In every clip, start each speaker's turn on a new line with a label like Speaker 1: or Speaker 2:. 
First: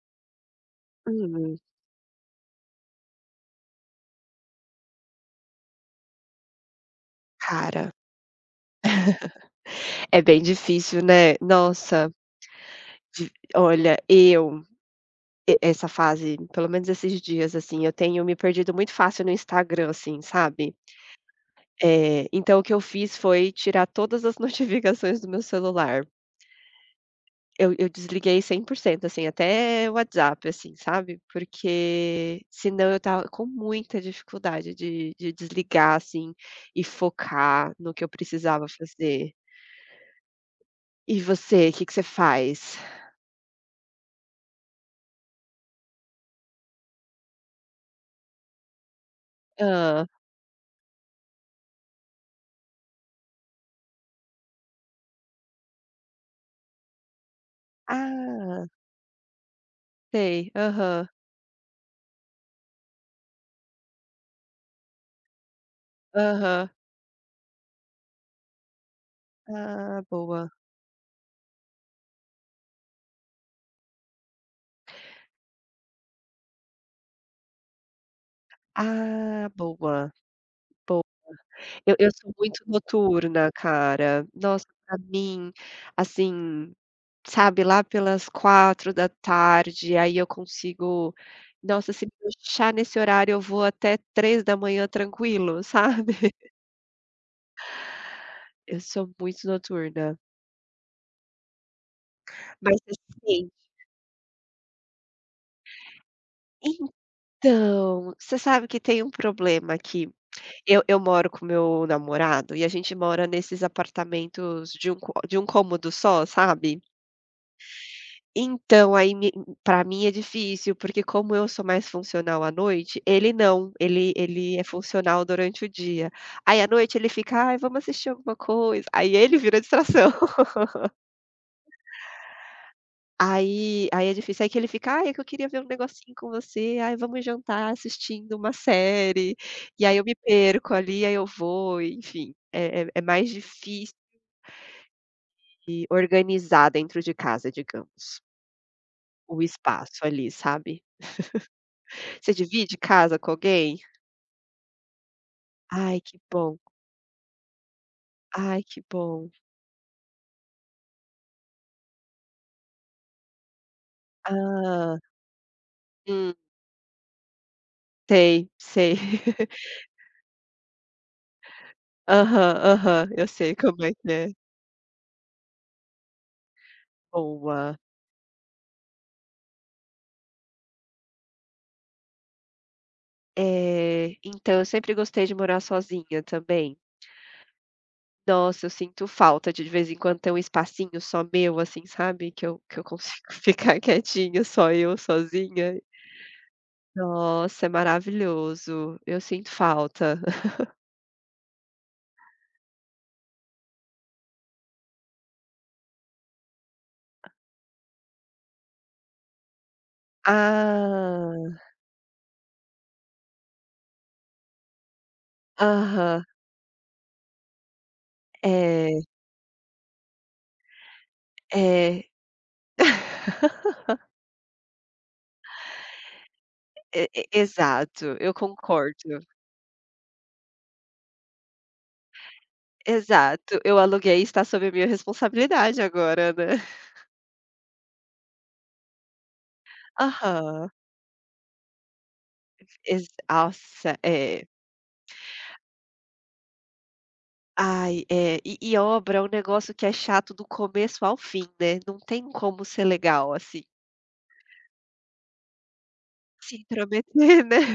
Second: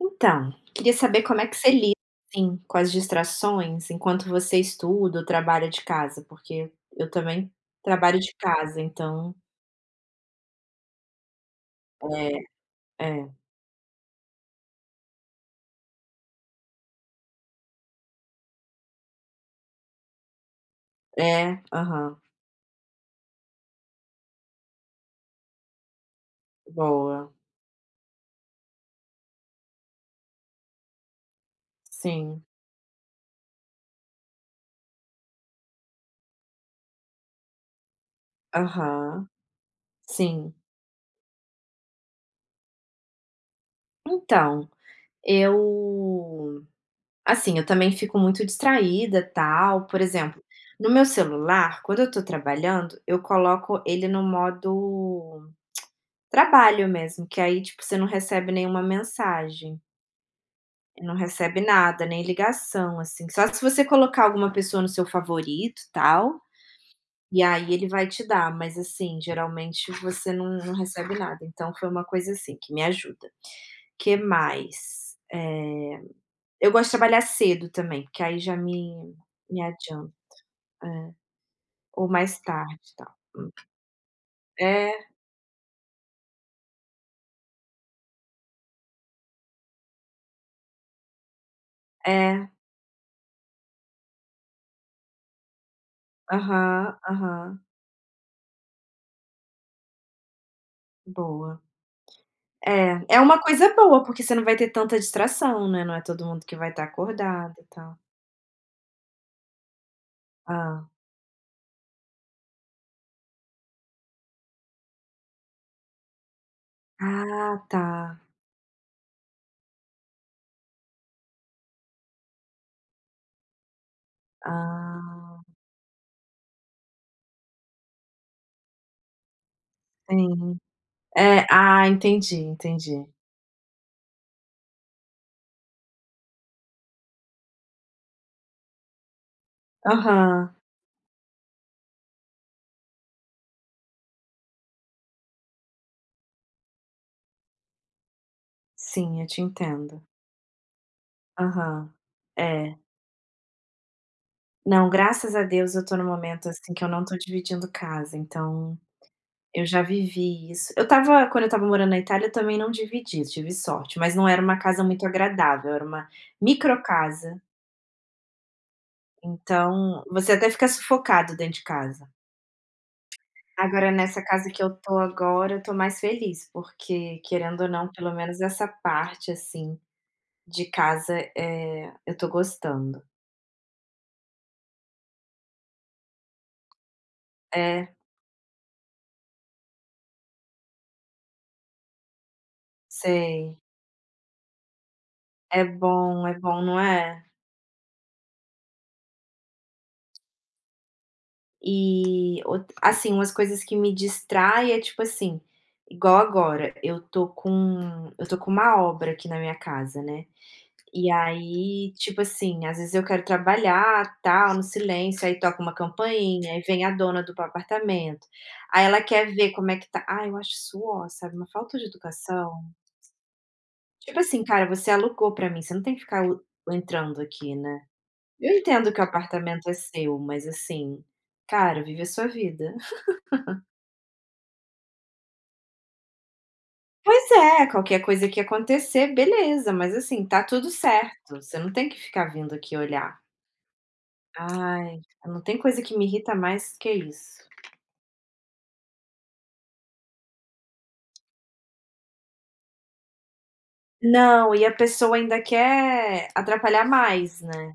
Speaker 1: Então, queria saber como é que
Speaker 2: Hum,
Speaker 1: você lida, assim, com as distrações enquanto você estuda ou trabalha de casa, porque eu também
Speaker 2: cara,
Speaker 1: trabalho de casa, então
Speaker 2: é bem difícil, né. Nossa,
Speaker 1: é, é,
Speaker 2: de olha, eu e essa fase, pelo menos esses dias, assim, eu tenho me perdido muito fácil no Instagram, assim, sabe.
Speaker 1: é, aham,
Speaker 2: Então o que eu fiz foi tirar todas as notificações do meu celular.
Speaker 1: boa,
Speaker 2: Eu desliguei 100%, assim, até o WhatsApp, assim, sabe, porque
Speaker 1: sim,
Speaker 2: senão eu tava com muita dificuldade de desligar, assim, e focar no que eu precisava
Speaker 1: aham,
Speaker 2: fazer.
Speaker 1: sim.
Speaker 2: E você, o que que você faz?
Speaker 1: Então, eu, assim, eu também fico muito distraída, tal, por
Speaker 2: Hã.
Speaker 1: exemplo, no meu celular, quando eu tô trabalhando, eu coloco ele no modo trabalho mesmo, que aí, tipo, você não recebe
Speaker 2: Ah,
Speaker 1: nenhuma mensagem.
Speaker 2: sei. Aham,
Speaker 1: Não recebe nada, nem ligação, assim, só se você colocar alguma pessoa no seu favorito, tal,
Speaker 2: aham.
Speaker 1: e aí ele vai te dar, mas assim, geralmente
Speaker 2: Ah,
Speaker 1: você
Speaker 2: boa.
Speaker 1: não recebe nada, então foi uma coisa assim que me ajuda. Que mais? Eu gosto de trabalhar cedo também, porque aí já me
Speaker 2: Ah,
Speaker 1: me
Speaker 2: boa,
Speaker 1: adianta.
Speaker 2: boa.
Speaker 1: É,
Speaker 2: Eu
Speaker 1: ou
Speaker 2: eu sou
Speaker 1: mais
Speaker 2: muito
Speaker 1: tarde, tal. Hum.
Speaker 2: noturna, cara. Nossa, pra
Speaker 1: É,
Speaker 2: mim, assim, sabe, lá pelas 4 da tarde aí eu consigo, nossa, se me
Speaker 1: é.
Speaker 2: deixar nesse horário, eu vou até 3 da manhã tranquilo, sabe.
Speaker 1: Aham, aham.
Speaker 2: Eu sou muito noturna.
Speaker 1: Boa.
Speaker 2: Mas
Speaker 1: É, é uma
Speaker 2: assim
Speaker 1: coisa boa, porque você não vai ter tanta distração, né, não é todo mundo que vai estar acordado e tal.
Speaker 2: então, você sabe que tem um problema aqui. Eu
Speaker 1: ah
Speaker 2: eu moro com meu namorado e a gente mora nesses apartamentos de um có de um cômodo só, sabe.
Speaker 1: Ah, tá.
Speaker 2: Então aí me pra mim é difícil, porque como eu sou mais funcional à noite, ele não, ele é funcional
Speaker 1: Ah,
Speaker 2: durante o dia. Aí à noite ele fica: "Ai, vamos assistir alguma coisa", aí ele vira distração.
Speaker 1: sim. É, ah, entendi, entendi.
Speaker 2: Aí é difícil, aí que ele fica: "Ai, é que eu queria ver um negocinho com você, ai, vamos jantar assistindo uma série", e aí eu me
Speaker 1: Aham.
Speaker 2: perco ali, aí eu vou, enfim, é mais difícil. E organizar dentro de casa, digamos,
Speaker 1: Sim, eu
Speaker 2: o
Speaker 1: te
Speaker 2: espaço
Speaker 1: entendo.
Speaker 2: ali, sabe.
Speaker 1: Aham.
Speaker 2: Você divide
Speaker 1: É.
Speaker 2: casa com alguém?
Speaker 1: Não, graças a Deus eu tô
Speaker 2: Ai,
Speaker 1: num
Speaker 2: que
Speaker 1: momento,
Speaker 2: bom.
Speaker 1: assim, que eu não tô dividindo casa,
Speaker 2: Ai,
Speaker 1: então
Speaker 2: que bom.
Speaker 1: eu já vivi isso. Eu estava Quando eu estava morando na Itália, eu também não dividi, tive sorte, mas não era uma casa
Speaker 2: Ah,
Speaker 1: muito agradável, era uma
Speaker 2: hum,
Speaker 1: micro casa.
Speaker 2: sei, sei.
Speaker 1: Então você até fica sufocado dentro de casa.
Speaker 2: Aham, aham, eu sei como
Speaker 1: Agora
Speaker 2: é que
Speaker 1: nessa
Speaker 2: é.
Speaker 1: casa que eu tô agora, eu tô mais feliz, porque querendo ou
Speaker 2: Boa.
Speaker 1: não, pelo menos essa parte, assim, de casa, eu tô gostando.
Speaker 2: É, então eu sempre gostei de morar sozinha também.
Speaker 1: É,
Speaker 2: Nossa, eu sinto falta de vez em quando, ter um espacinho só meu, assim, sabe, que eu consigo
Speaker 1: sei.
Speaker 2: ficar quietinha, só eu sozinha.
Speaker 1: É bom, não é?
Speaker 2: Nossa, é maravilhoso. Eu sinto falta.
Speaker 1: E out assim, umas coisas que me distrai é, tipo assim, igual agora, eu tô com uma obra aqui na minha casa, né. E
Speaker 2: Ah,
Speaker 1: aí, tipo assim, às vezes eu quero trabalhar, tal, no silêncio, aí toca uma
Speaker 2: aham.
Speaker 1: campainha, aí vem a dona do apartamento. Aí
Speaker 2: É,
Speaker 1: ela quer ver como é que tá. Ah, eu acho suor, sabe, uma falta de
Speaker 2: é.
Speaker 1: educação. Tipo assim: "Cara, você alugou pra mim, você não tem que ficar o
Speaker 2: E
Speaker 1: entrando
Speaker 2: e
Speaker 1: aqui, né".
Speaker 2: exato, eu
Speaker 1: Eu entendo que o
Speaker 2: concordo.
Speaker 1: apartamento é seu, mas assim, cara, vive a sua vida.
Speaker 2: Exato, eu aluguei e está sob a minha responsabilidade agora, né.
Speaker 1: Pois é, qualquer coisa que acontecer, beleza, mas assim, tá
Speaker 2: Aham.
Speaker 1: tudo certo, você não tem que ficar vindo aqui
Speaker 2: Ex
Speaker 1: olhar.
Speaker 2: nossa, é.
Speaker 1: Ai, não tem coisa que me irrita mais que isso.
Speaker 2: Ai, é. E obra é um negócio que é chato do começo ao fim, né, não tem como ser legal, assim,
Speaker 1: Não, e a pessoa ainda quer
Speaker 2: se
Speaker 1: atrapalhar
Speaker 2: intrometer,
Speaker 1: mais,
Speaker 2: né.
Speaker 1: né.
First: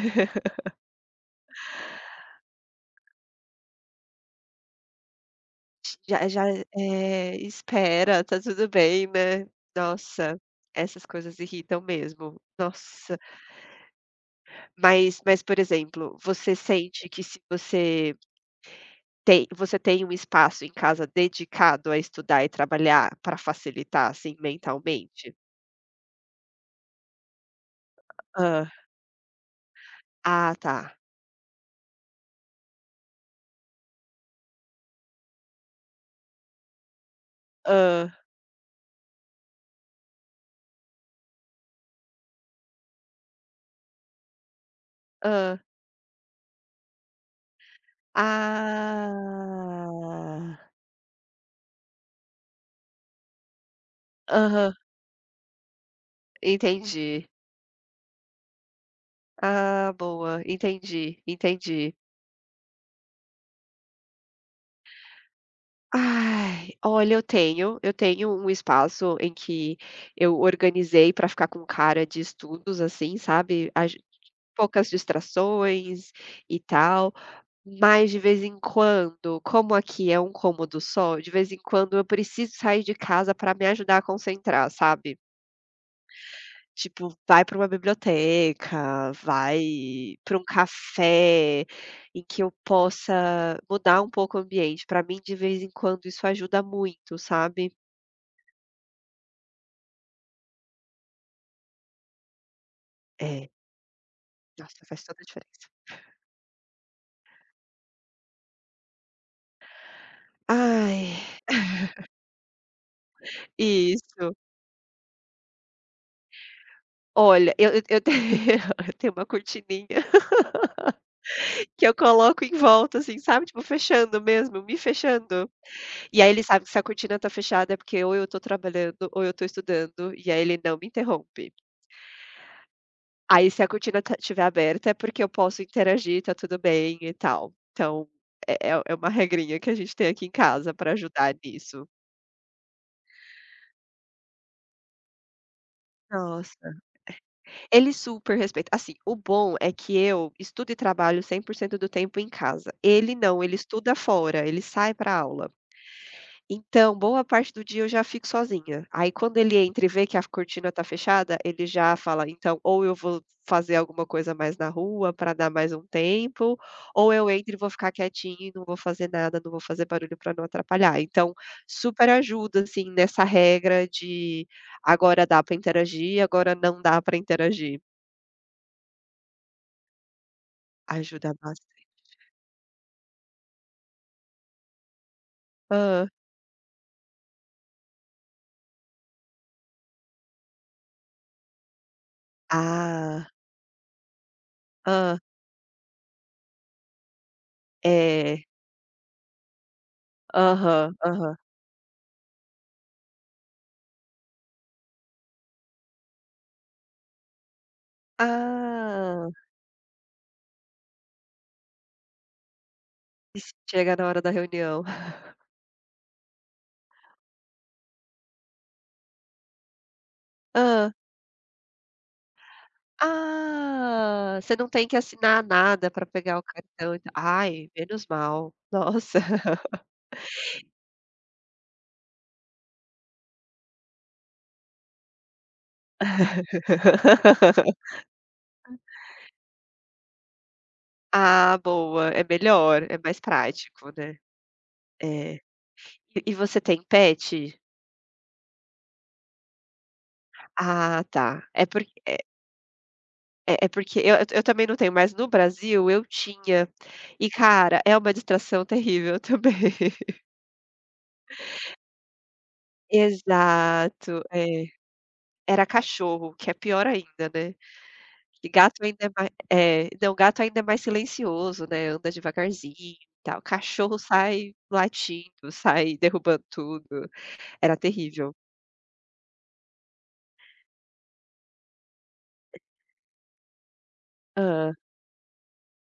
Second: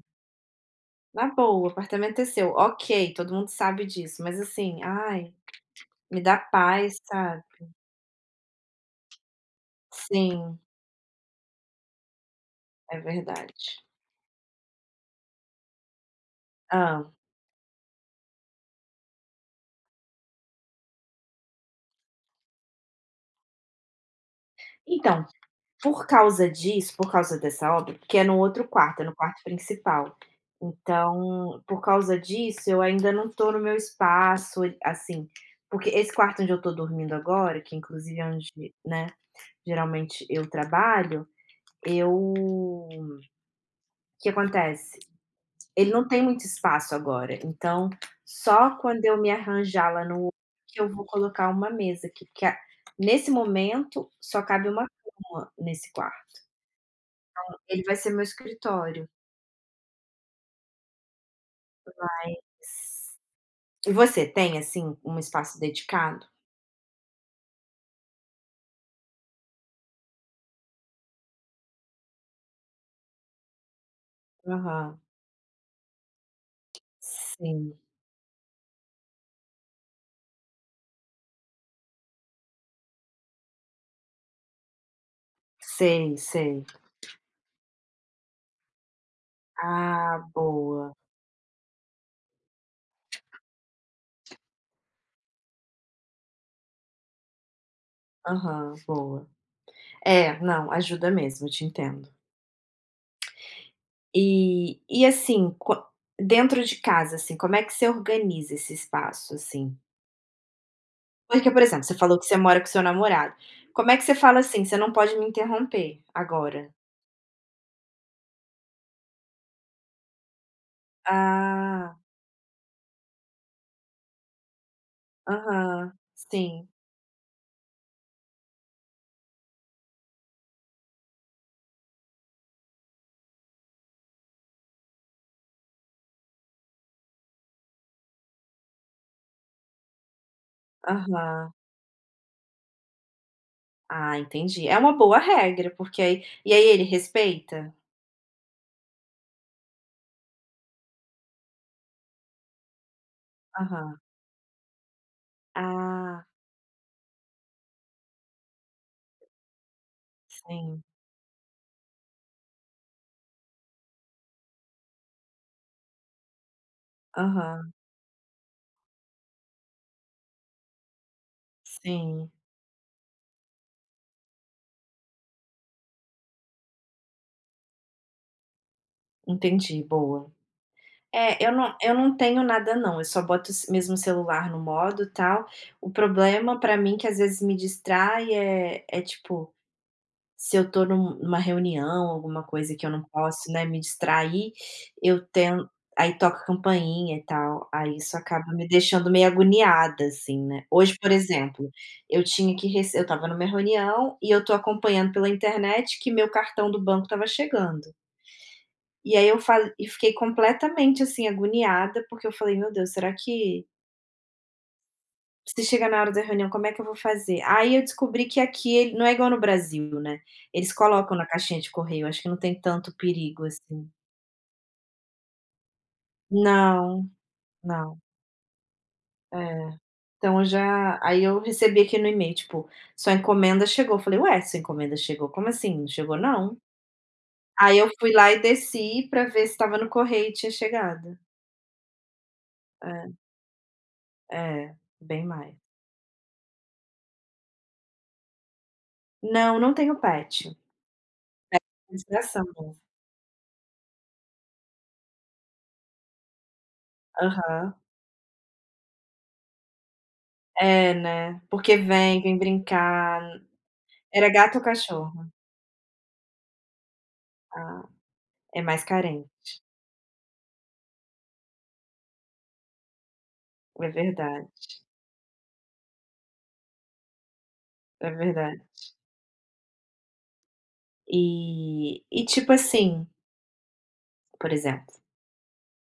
Speaker 1: Na boa, o apartamento é seu, ok, todo mundo sabe disso, mas assim, ai, me
Speaker 2: Já
Speaker 1: dá
Speaker 2: já,
Speaker 1: paz, sabe.
Speaker 2: espera, tá tudo bem, né. Nossa,
Speaker 1: Sim,
Speaker 2: essas coisas irritam mesmo.
Speaker 1: é
Speaker 2: Nossa,
Speaker 1: verdade.
Speaker 2: mas, por exemplo, você
Speaker 1: ah
Speaker 2: sente que se você tem um espaço em casa dedicado a estudar e trabalhar para facilitar, assim,
Speaker 1: Então,
Speaker 2: mentalmente?
Speaker 1: por causa disso, por causa dessa obra porque é no outro
Speaker 2: Hã.
Speaker 1: quarto, é no quarto principal.
Speaker 2: Ah, tá.
Speaker 1: Então, por causa disso, eu ainda não tô no meu espaço, assim, porque esse quarto onde eu tô dormindo agora, que
Speaker 2: Ah,
Speaker 1: inclusive é onde, né, geralmente eu trabalho, eu o que acontece?
Speaker 2: ah,
Speaker 1: Ele não tem muito espaço agora, então só quando eu me arranjar lá no
Speaker 2: ah.
Speaker 1: que eu vou colocar uma mesa aqui, porque a nesse momento só cabe
Speaker 2: Aham,
Speaker 1: uma cama nesse quarto.
Speaker 2: entendi.
Speaker 1: Ele vai ser meu escritório.
Speaker 2: Ah, boa, entendi, entendi.
Speaker 1: E você tem, assim, um espaço dedicado?
Speaker 2: Ai, olha, eu tenho um espaço em que eu organizei para ficar com cara de estudos, assim, sabe, a gen poucas
Speaker 1: Aham.
Speaker 2: distrações e tal,
Speaker 1: Sim.
Speaker 2: mas de vez em quando, como aqui é um cômodo só, de vez em quando eu preciso sair de casa para me ajudar a concentrar, sabe.
Speaker 1: Sei, sei.
Speaker 2: Tipo, vai para uma biblioteca, vai
Speaker 1: Ah,
Speaker 2: para um
Speaker 1: boa.
Speaker 2: café em que eu possa mudar um pouco o ambiente. Para mim, de vez em quando, isso ajuda muito, sabe.
Speaker 1: Aham, boa. É, não, ajuda mesmo, eu te entendo.
Speaker 2: É,
Speaker 1: E
Speaker 2: nossa, faz
Speaker 1: e
Speaker 2: toda a
Speaker 1: assim,
Speaker 2: diferença.
Speaker 1: qua dentro de casa, assim, como é que você organiza esse espaço, assim?
Speaker 2: Ai,
Speaker 1: Porque, por exemplo, você falou que você mora com seu namorado. Como é que você
Speaker 2: isso.
Speaker 1: fala assim: "Você não pode me interromper agora"?
Speaker 2: Olha, eu tenho eu tenho uma cortininha que eu
Speaker 1: Ah,
Speaker 2: coloco em volta, assim, sabe, tipo, fechando mesmo, me fechando.
Speaker 1: aham.
Speaker 2: E aí ele sabe
Speaker 1: Sim,
Speaker 2: que se a cortina tá fechada é porque ou eu tô trabalhando ou eu tô estudando, e aí ele não me interrompe. Aí se a cortina ta estiver aberta é porque eu posso interagir, tá tudo bem e tal. Então, é uma regrinha que a gente tem aqui em casa para ajudar
Speaker 1: aham.
Speaker 2: nisso.
Speaker 1: Ah, entendi. É uma boa regra, porque aí e aí
Speaker 2: Nossa.
Speaker 1: ele respeita?
Speaker 2: Ele super respeita. Assim, o bom é que eu estudo e trabalho 100% do tempo em casa. Ele não, ele estuda
Speaker 1: Aham.
Speaker 2: fora, ele sai pra aula.
Speaker 1: Ah,
Speaker 2: Então, boa parte do dia eu já fico sozinha. Aí quando ele entra e vê que a cortina tá
Speaker 1: sim.
Speaker 2: fechada, ele já fala: "Então, ou eu vou fazer alguma coisa mais na rua para dar mais um tempo, ou eu entro e vou
Speaker 1: Aham.
Speaker 2: ficar quietinho e não vou fazer nada, não vou fazer barulho para não atrapalhar". Então, super
Speaker 1: Sim,
Speaker 2: ajuda, assim, nessa regra de agora dá para interagir, agora não dá para interagir.
Speaker 1: entendi, boa.
Speaker 2: Ajuda
Speaker 1: É,
Speaker 2: bastante.
Speaker 1: eu não tenho nada não, eu só boto ce mesmo o celular no modo, tal. O
Speaker 2: Hã.
Speaker 1: problema pra mim que às vezes me distrai é tipo, se eu tô numa reunião, alguma coisa que eu não
Speaker 2: Ah,
Speaker 1: posso, né, me distrair,
Speaker 2: hã,
Speaker 1: eu tenho aí toca campainha e tal, aí isso
Speaker 2: é.
Speaker 1: acaba me deixando meio agoniada, assim, né.
Speaker 2: Aham,
Speaker 1: Hoje, por
Speaker 2: aham.
Speaker 1: exemplo, eu tinha que rece eu estava numa reunião e eu tô acompanhando pela internet que meu cartão do banco estava chegando. E
Speaker 2: Ah,
Speaker 1: aí eu falei e fiquei completamente, assim, agoniada, porque eu falei: "Meu Deus, será
Speaker 2: e se
Speaker 1: que
Speaker 2: chega na hora da reunião.
Speaker 1: se chegar na hora da reunião, como é que eu vou fazer?". Aí eu descobri que aqui ele não é igual no Brasil, né, eles
Speaker 2: Hã.
Speaker 1: colocam na caixinha de correio, acho que não tem tanto perigo, assim.
Speaker 2: Ah, você não tem que assinar nada pra pegar o cartão e
Speaker 1: Não,
Speaker 2: ta ai,
Speaker 1: não.
Speaker 2: menos mal. Nossa.
Speaker 1: É. Então eu já Aí eu recebi aqui no e-mail, tipo: "Sua encomenda chegou". Eu falei: "Ué, sua encomenda chegou? Como assim? Não chegou não?". Aí eu fui lá e desci pra ver se estava no correio e tinha chegado.
Speaker 2: Ah, boa, é melhor, é
Speaker 1: É,
Speaker 2: mais prático, né.
Speaker 1: é, bem
Speaker 2: É.
Speaker 1: mais.
Speaker 2: E você tem pet?
Speaker 1: Não, não tenho pet.
Speaker 2: Ah, tá. É porque é
Speaker 1: Inspiração.
Speaker 2: é é porque eu também não tenho, mas no Brasil eu tinha. E,
Speaker 1: Aham.
Speaker 2: cara, é uma distração terrível também.
Speaker 1: É, né, porque vem, vem brincar.
Speaker 2: Exato,
Speaker 1: Era gato ou
Speaker 2: é.
Speaker 1: cachorro?
Speaker 2: Era cachorro, que é pior ainda, né.
Speaker 1: Ah,
Speaker 2: Que
Speaker 1: é
Speaker 2: gato
Speaker 1: mais
Speaker 2: ainda é mai
Speaker 1: carente.
Speaker 2: é, não, gato ainda é mais silencioso, né, anda devagarzinho e tal.
Speaker 1: É
Speaker 2: Cachorro
Speaker 1: verdade,
Speaker 2: sai latindo, sai derrubando tudo. Era
Speaker 1: é
Speaker 2: terrível.
Speaker 1: verdade. E tipo assim, por
Speaker 2: Hã.
Speaker 1: exemplo,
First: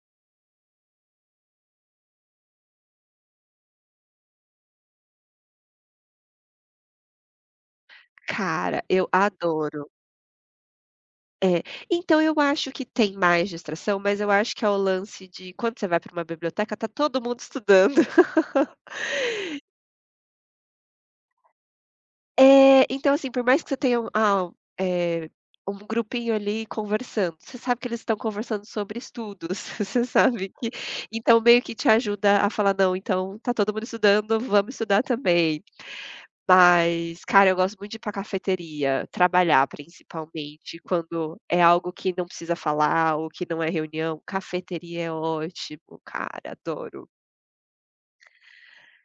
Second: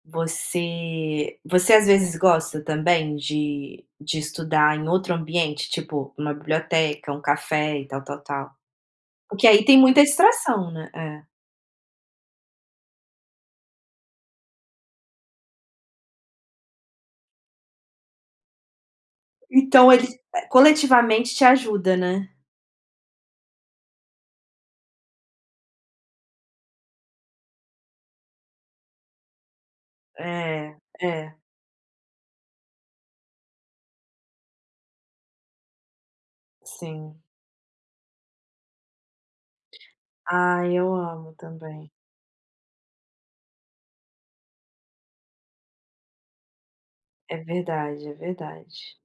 Speaker 1: você às vezes gosta também de estudar em outro ambiente, tipo uma biblioteca, um café e tal, tal, tal?
Speaker 2: Cara, eu
Speaker 1: Porque aí tem
Speaker 2: adoro.
Speaker 1: muita distração, né. É.
Speaker 2: É. Então eu acho que tem mais distração, mas eu acho que é o lance de quando você vai para uma biblioteca, tá todo mundo estudando.
Speaker 1: Então ele, coletivamente te ajuda, né.
Speaker 2: É, então assim, por mais que você tenha eh, um grupinho ali conversando, você sabe que eles estão conversando sobre estudos, você sabe que,
Speaker 1: É, é,
Speaker 2: então, meio que te ajuda a falar: "Não, então tá todo mundo estudando, vamos estudar também".
Speaker 1: sim.
Speaker 2: Mas, cara, eu gosto muito de ir pra cafeteria, trabalhar
Speaker 1: Ah,
Speaker 2: principalmente,
Speaker 1: eu amo
Speaker 2: quando é
Speaker 1: também.
Speaker 2: algo que não precisa falar ou que não é reunião, cafeteria é ótimo, cara, adoro.
Speaker 1: É verdade, é verdade.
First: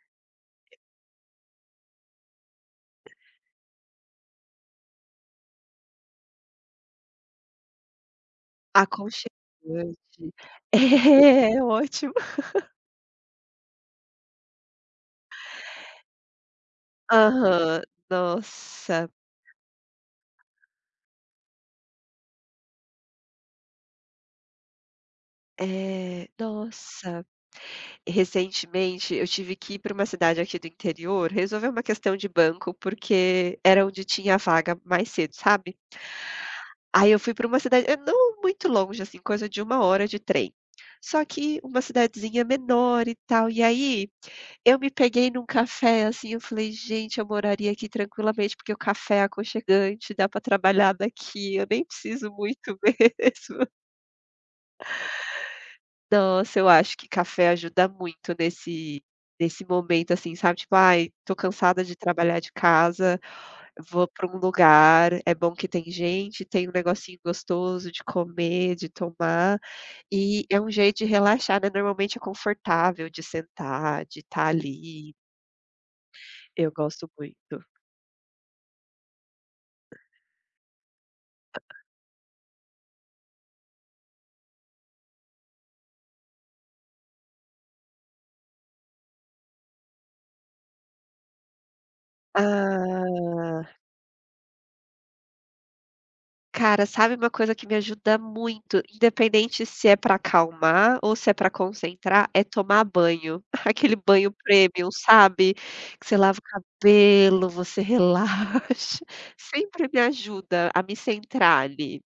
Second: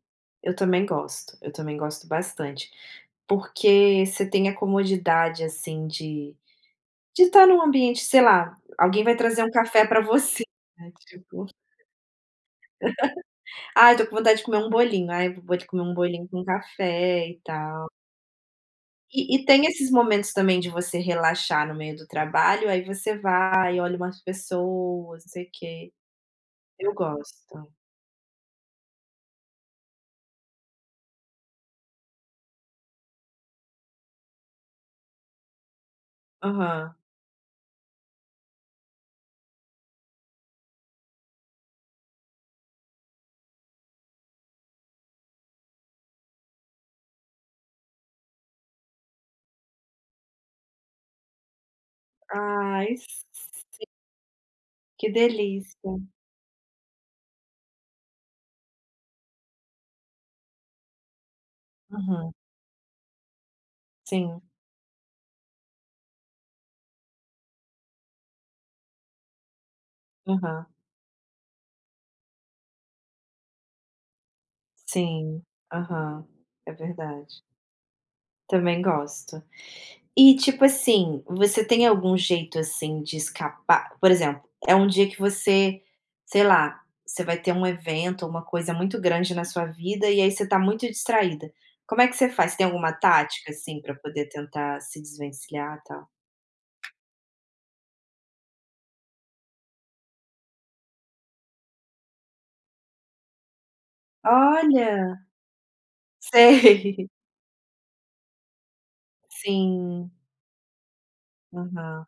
Speaker 1: Eu também gosto bastante, porque você tem a comodidade, assim, de estar num ambiente, sei lá, alguém vai trazer um café
Speaker 2: Aconchegante.
Speaker 1: pra você, né, tipo:
Speaker 2: É, ótimo.
Speaker 1: "Ai, tô com vontade de comer um bolinho", aí vou ali comer um bolinho com café e
Speaker 2: Aham,
Speaker 1: tal.
Speaker 2: nossa.
Speaker 1: E tem esses momentos também de você relaxar no meio do trabalho, aí você vai, olha umas pessoas, não sei o quê.
Speaker 2: É,
Speaker 1: Eu
Speaker 2: nossa,
Speaker 1: gosto.
Speaker 2: recentemente eu tive que ir para uma cidade aqui do interior resolver uma questão de banco, porque era onde tinha a vaga mais cedo, sabe.
Speaker 1: Aham.
Speaker 2: Aí eu fui para uma cidade, não muito longe, assim, coisa de uma hora de trem, só que uma cidadezinha menor e tal. E aí, eu me peguei num café, assim, eu falei: "Gente, eu moraria aqui tranquilamente, porque o café é aconchegante, dá para trabalhar daqui, eu nem preciso muito
Speaker 1: Ai, s
Speaker 2: mesmo".
Speaker 1: Que delícia.
Speaker 2: Nossa, eu acho que café ajuda muito nesse momento, assim, sabe, tipo: "Ai, tô cansada de
Speaker 1: Uhum.
Speaker 2: trabalhar de casa, vou pra um
Speaker 1: Sim.
Speaker 2: lugar, é bom que tem gente, tem um negocinho gostoso de comer, de tomar", e é
Speaker 1: Aham.
Speaker 2: um jeito de relaxar, né, normalmente é confortável de sentar, de estar ali,
Speaker 1: Sim. Aham.
Speaker 2: eu
Speaker 1: É
Speaker 2: gosto
Speaker 1: verdade.
Speaker 2: muito.
Speaker 1: Também gosto. E, tipo assim, você tem algum jeito, assim, de escapar? Por exemplo, é um dia que você, sei lá, você vai ter um evento, uma coisa muito grande na sua vida e aí você tá muito distraída. Como é que você faz? Tem alguma tática,
Speaker 2: Ah.
Speaker 1: assim, pra poder tentar se desvencilhar, e tal?
Speaker 2: Cara, sabe uma coisa que me ajuda muito, independente se é pra acalmar ou se é pra concentrar, é tomar banho. Aquele banho premium,
Speaker 1: Olha!
Speaker 2: sabe? Que você lava o
Speaker 1: Sei.
Speaker 2: cabelo, você relaxa. Sempre me
Speaker 1: Sim.
Speaker 2: ajuda a me centrar ali.
Speaker 1: Aham.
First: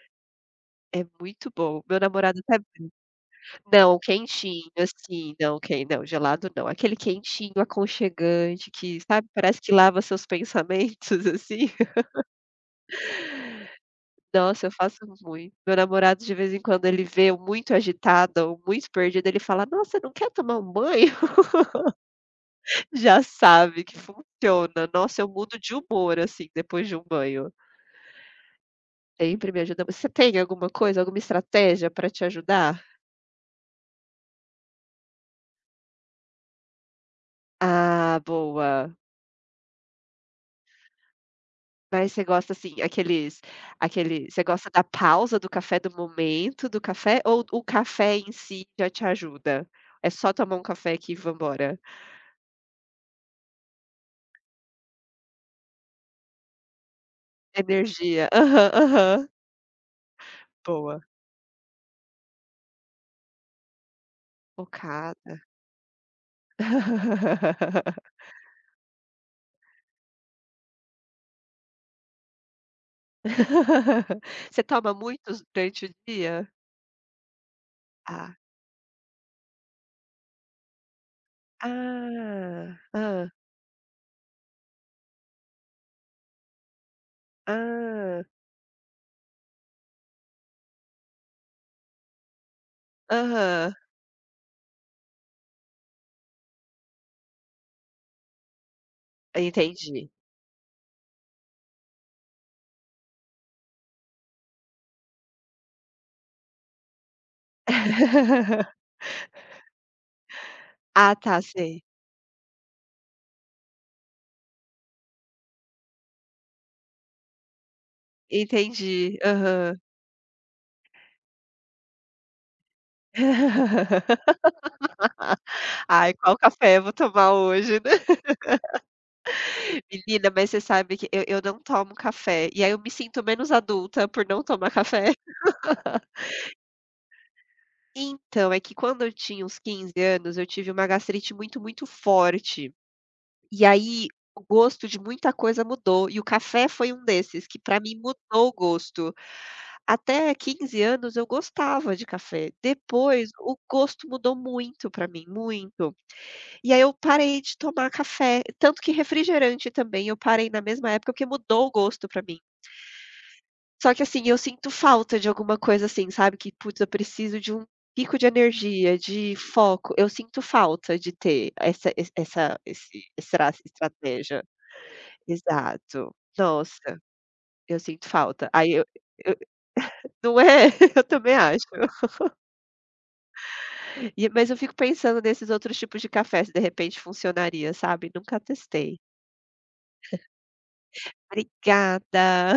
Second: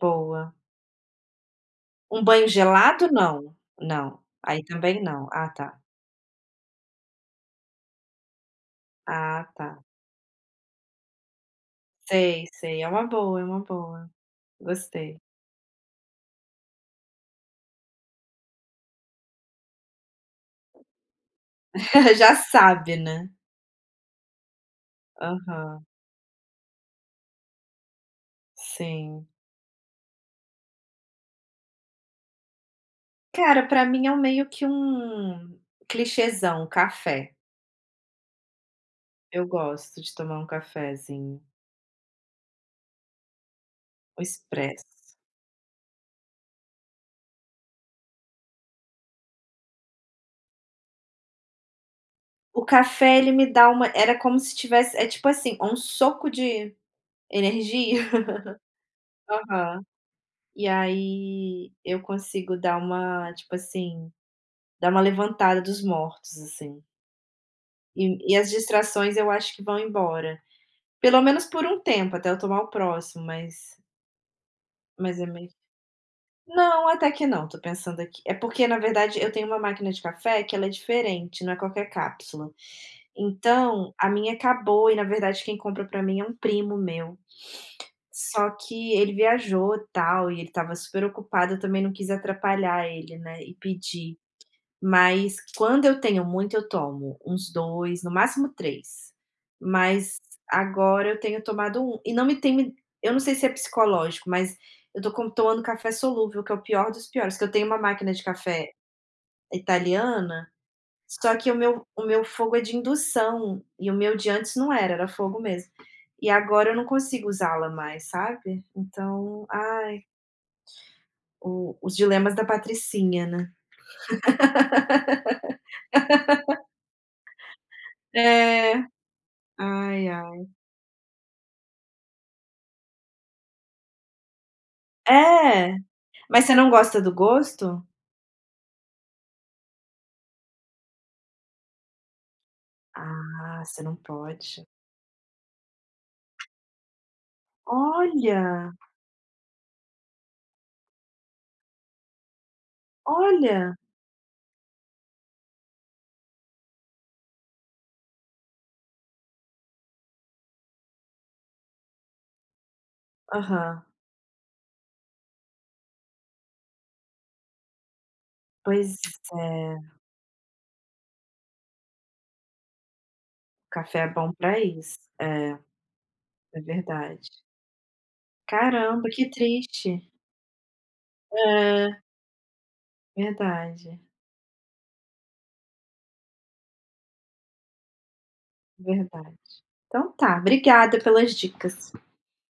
Speaker 1: Boa.
Speaker 2: É muito bom. Meu
Speaker 1: Um
Speaker 2: namorado
Speaker 1: banho
Speaker 2: até
Speaker 1: gelado não,
Speaker 2: não,
Speaker 1: não. Aí
Speaker 2: quentinho,
Speaker 1: também não.
Speaker 2: assim,
Speaker 1: Ah,
Speaker 2: não,
Speaker 1: tá,
Speaker 2: quem não, gelado não. Aquele quentinho, aconchegante, que, sabe,
Speaker 1: ah,
Speaker 2: parece que
Speaker 1: tá.
Speaker 2: lava seus pensamentos, assim.
Speaker 1: Sei, sei, é uma boa, é uma boa.
Speaker 2: Nossa, eu faço
Speaker 1: Gostei.
Speaker 2: muito. Meu namorado, de vez em quando, ele vê eu muito agitada ou muito perdida, ele fala: "Nossa, não quer tomar um banho?"
Speaker 1: Já sabe,
Speaker 2: Já
Speaker 1: né.
Speaker 2: sabe que funciona. Nossa, eu mudo de
Speaker 1: Aham,
Speaker 2: humor, assim, depois de um banho.
Speaker 1: sim.
Speaker 2: Sempre me ajuda. Você tem alguma coisa, alguma estratégia para te ajudar?
Speaker 1: Cara, pra mim é um meio que um clichêzão, café.
Speaker 2: Ah, boa.
Speaker 1: Eu gosto de tomar um cafezinho,
Speaker 2: Mas você gosta, assim, aqueles
Speaker 1: um
Speaker 2: aquele você gosta da
Speaker 1: expresso.
Speaker 2: pausa do café, do momento do café, ou o café em si já te ajuda? É só tomar um café aqui que vambora?
Speaker 1: O café ele me dá uma era como se tivesse é tipo assim, um soco de energia.
Speaker 2: Energia. Aham, aham.
Speaker 1: Aham. E
Speaker 2: Boa.
Speaker 1: aí eu consigo dar uma, tipo assim. Dá uma
Speaker 2: Focada.
Speaker 1: levantada dos mortos, assim. E e as distrações eu acho que vão embora. Pelo menos por um tempo, até eu tomar o próximo, mas
Speaker 2: Você toma
Speaker 1: é
Speaker 2: muitos
Speaker 1: meio
Speaker 2: durante o dia?
Speaker 1: não, até que não, tô pensando aqui. É
Speaker 2: Ah.
Speaker 1: porque, na verdade, eu tenho uma máquina de café que ela é diferente, não é qualquer cápsula.
Speaker 2: Ah. Ah,
Speaker 1: Então, a minha acabou e, na verdade, quem compra pra mim é um primo meu.
Speaker 2: ah.
Speaker 1: Só que ele viajou, e tal, e ele estava super ocupado, eu também não quis atrapalhar ele, né, e
Speaker 2: Aham.
Speaker 1: pedir. Mas quando eu tenho muito, eu tomo uns 2 no máximo três.
Speaker 2: Entendi.
Speaker 1: Mas agora eu tenho tomado um e não me tem me eu não sei se é psicológico, mas eu tô com tomando café solúvel, que é o pior dos piores, que eu tenho uma máquina de café italiana,
Speaker 2: Ah,
Speaker 1: só
Speaker 2: tá,
Speaker 1: que
Speaker 2: sei.
Speaker 1: o meu fogo é de indução e o meu de antes não era, era fogo mesmo. E agora eu não consigo usá-la mais, sabe.
Speaker 2: Entendi.
Speaker 1: Então,
Speaker 2: Aham.
Speaker 1: ai, o os dilemas da patricinha, né.
Speaker 2: Ai, qual café eu vou tomar hoje, né.
Speaker 1: É, ai,
Speaker 2: Menina,
Speaker 1: ai.
Speaker 2: mas você sabe que eu não tomo café, e aí eu me sinto menos adulta por não tomar café.
Speaker 1: É. Mas você não gosta do gosto?
Speaker 2: Então, é que quando eu tinha uns 15 anos, eu tive uma gastrite muito, muito forte.
Speaker 1: Ah,
Speaker 2: E
Speaker 1: você não
Speaker 2: aí, o
Speaker 1: pode.
Speaker 2: gosto de muita coisa mudou, e o café foi um desses que para mim mudou o
Speaker 1: Olha,
Speaker 2: gosto. Até 15 anos eu gostava de café, depois o
Speaker 1: olha.
Speaker 2: gosto mudou muito para mim, muito. E aí eu parei de tomar café, tanto que refrigerante também eu parei na mesma época, porque mudou o gosto para mim.
Speaker 1: Aham.
Speaker 2: Só que assim, eu sinto falta de alguma coisa, assim, sabe, que putz, eu preciso de um pico de
Speaker 1: Pois
Speaker 2: energia, de
Speaker 1: é,
Speaker 2: foco, eu sinto falta de ter essa es essa esse essa
Speaker 1: café é bom
Speaker 2: estratégia.
Speaker 1: pra isso. É,
Speaker 2: Exato.
Speaker 1: é
Speaker 2: Nossa,
Speaker 1: verdade.
Speaker 2: eu sinto falta. Aí eu
Speaker 1: Caramba, que
Speaker 2: eu
Speaker 1: triste.
Speaker 2: não é? Eu também acho.
Speaker 1: É, verdade,
Speaker 2: E mas eu fico pensando nesses outros tipos de café, se de repente funcionaria, sabe, nunca testei.
Speaker 1: verdade. Então tá, obrigada pelas dicas.
Speaker 2: Obrigada.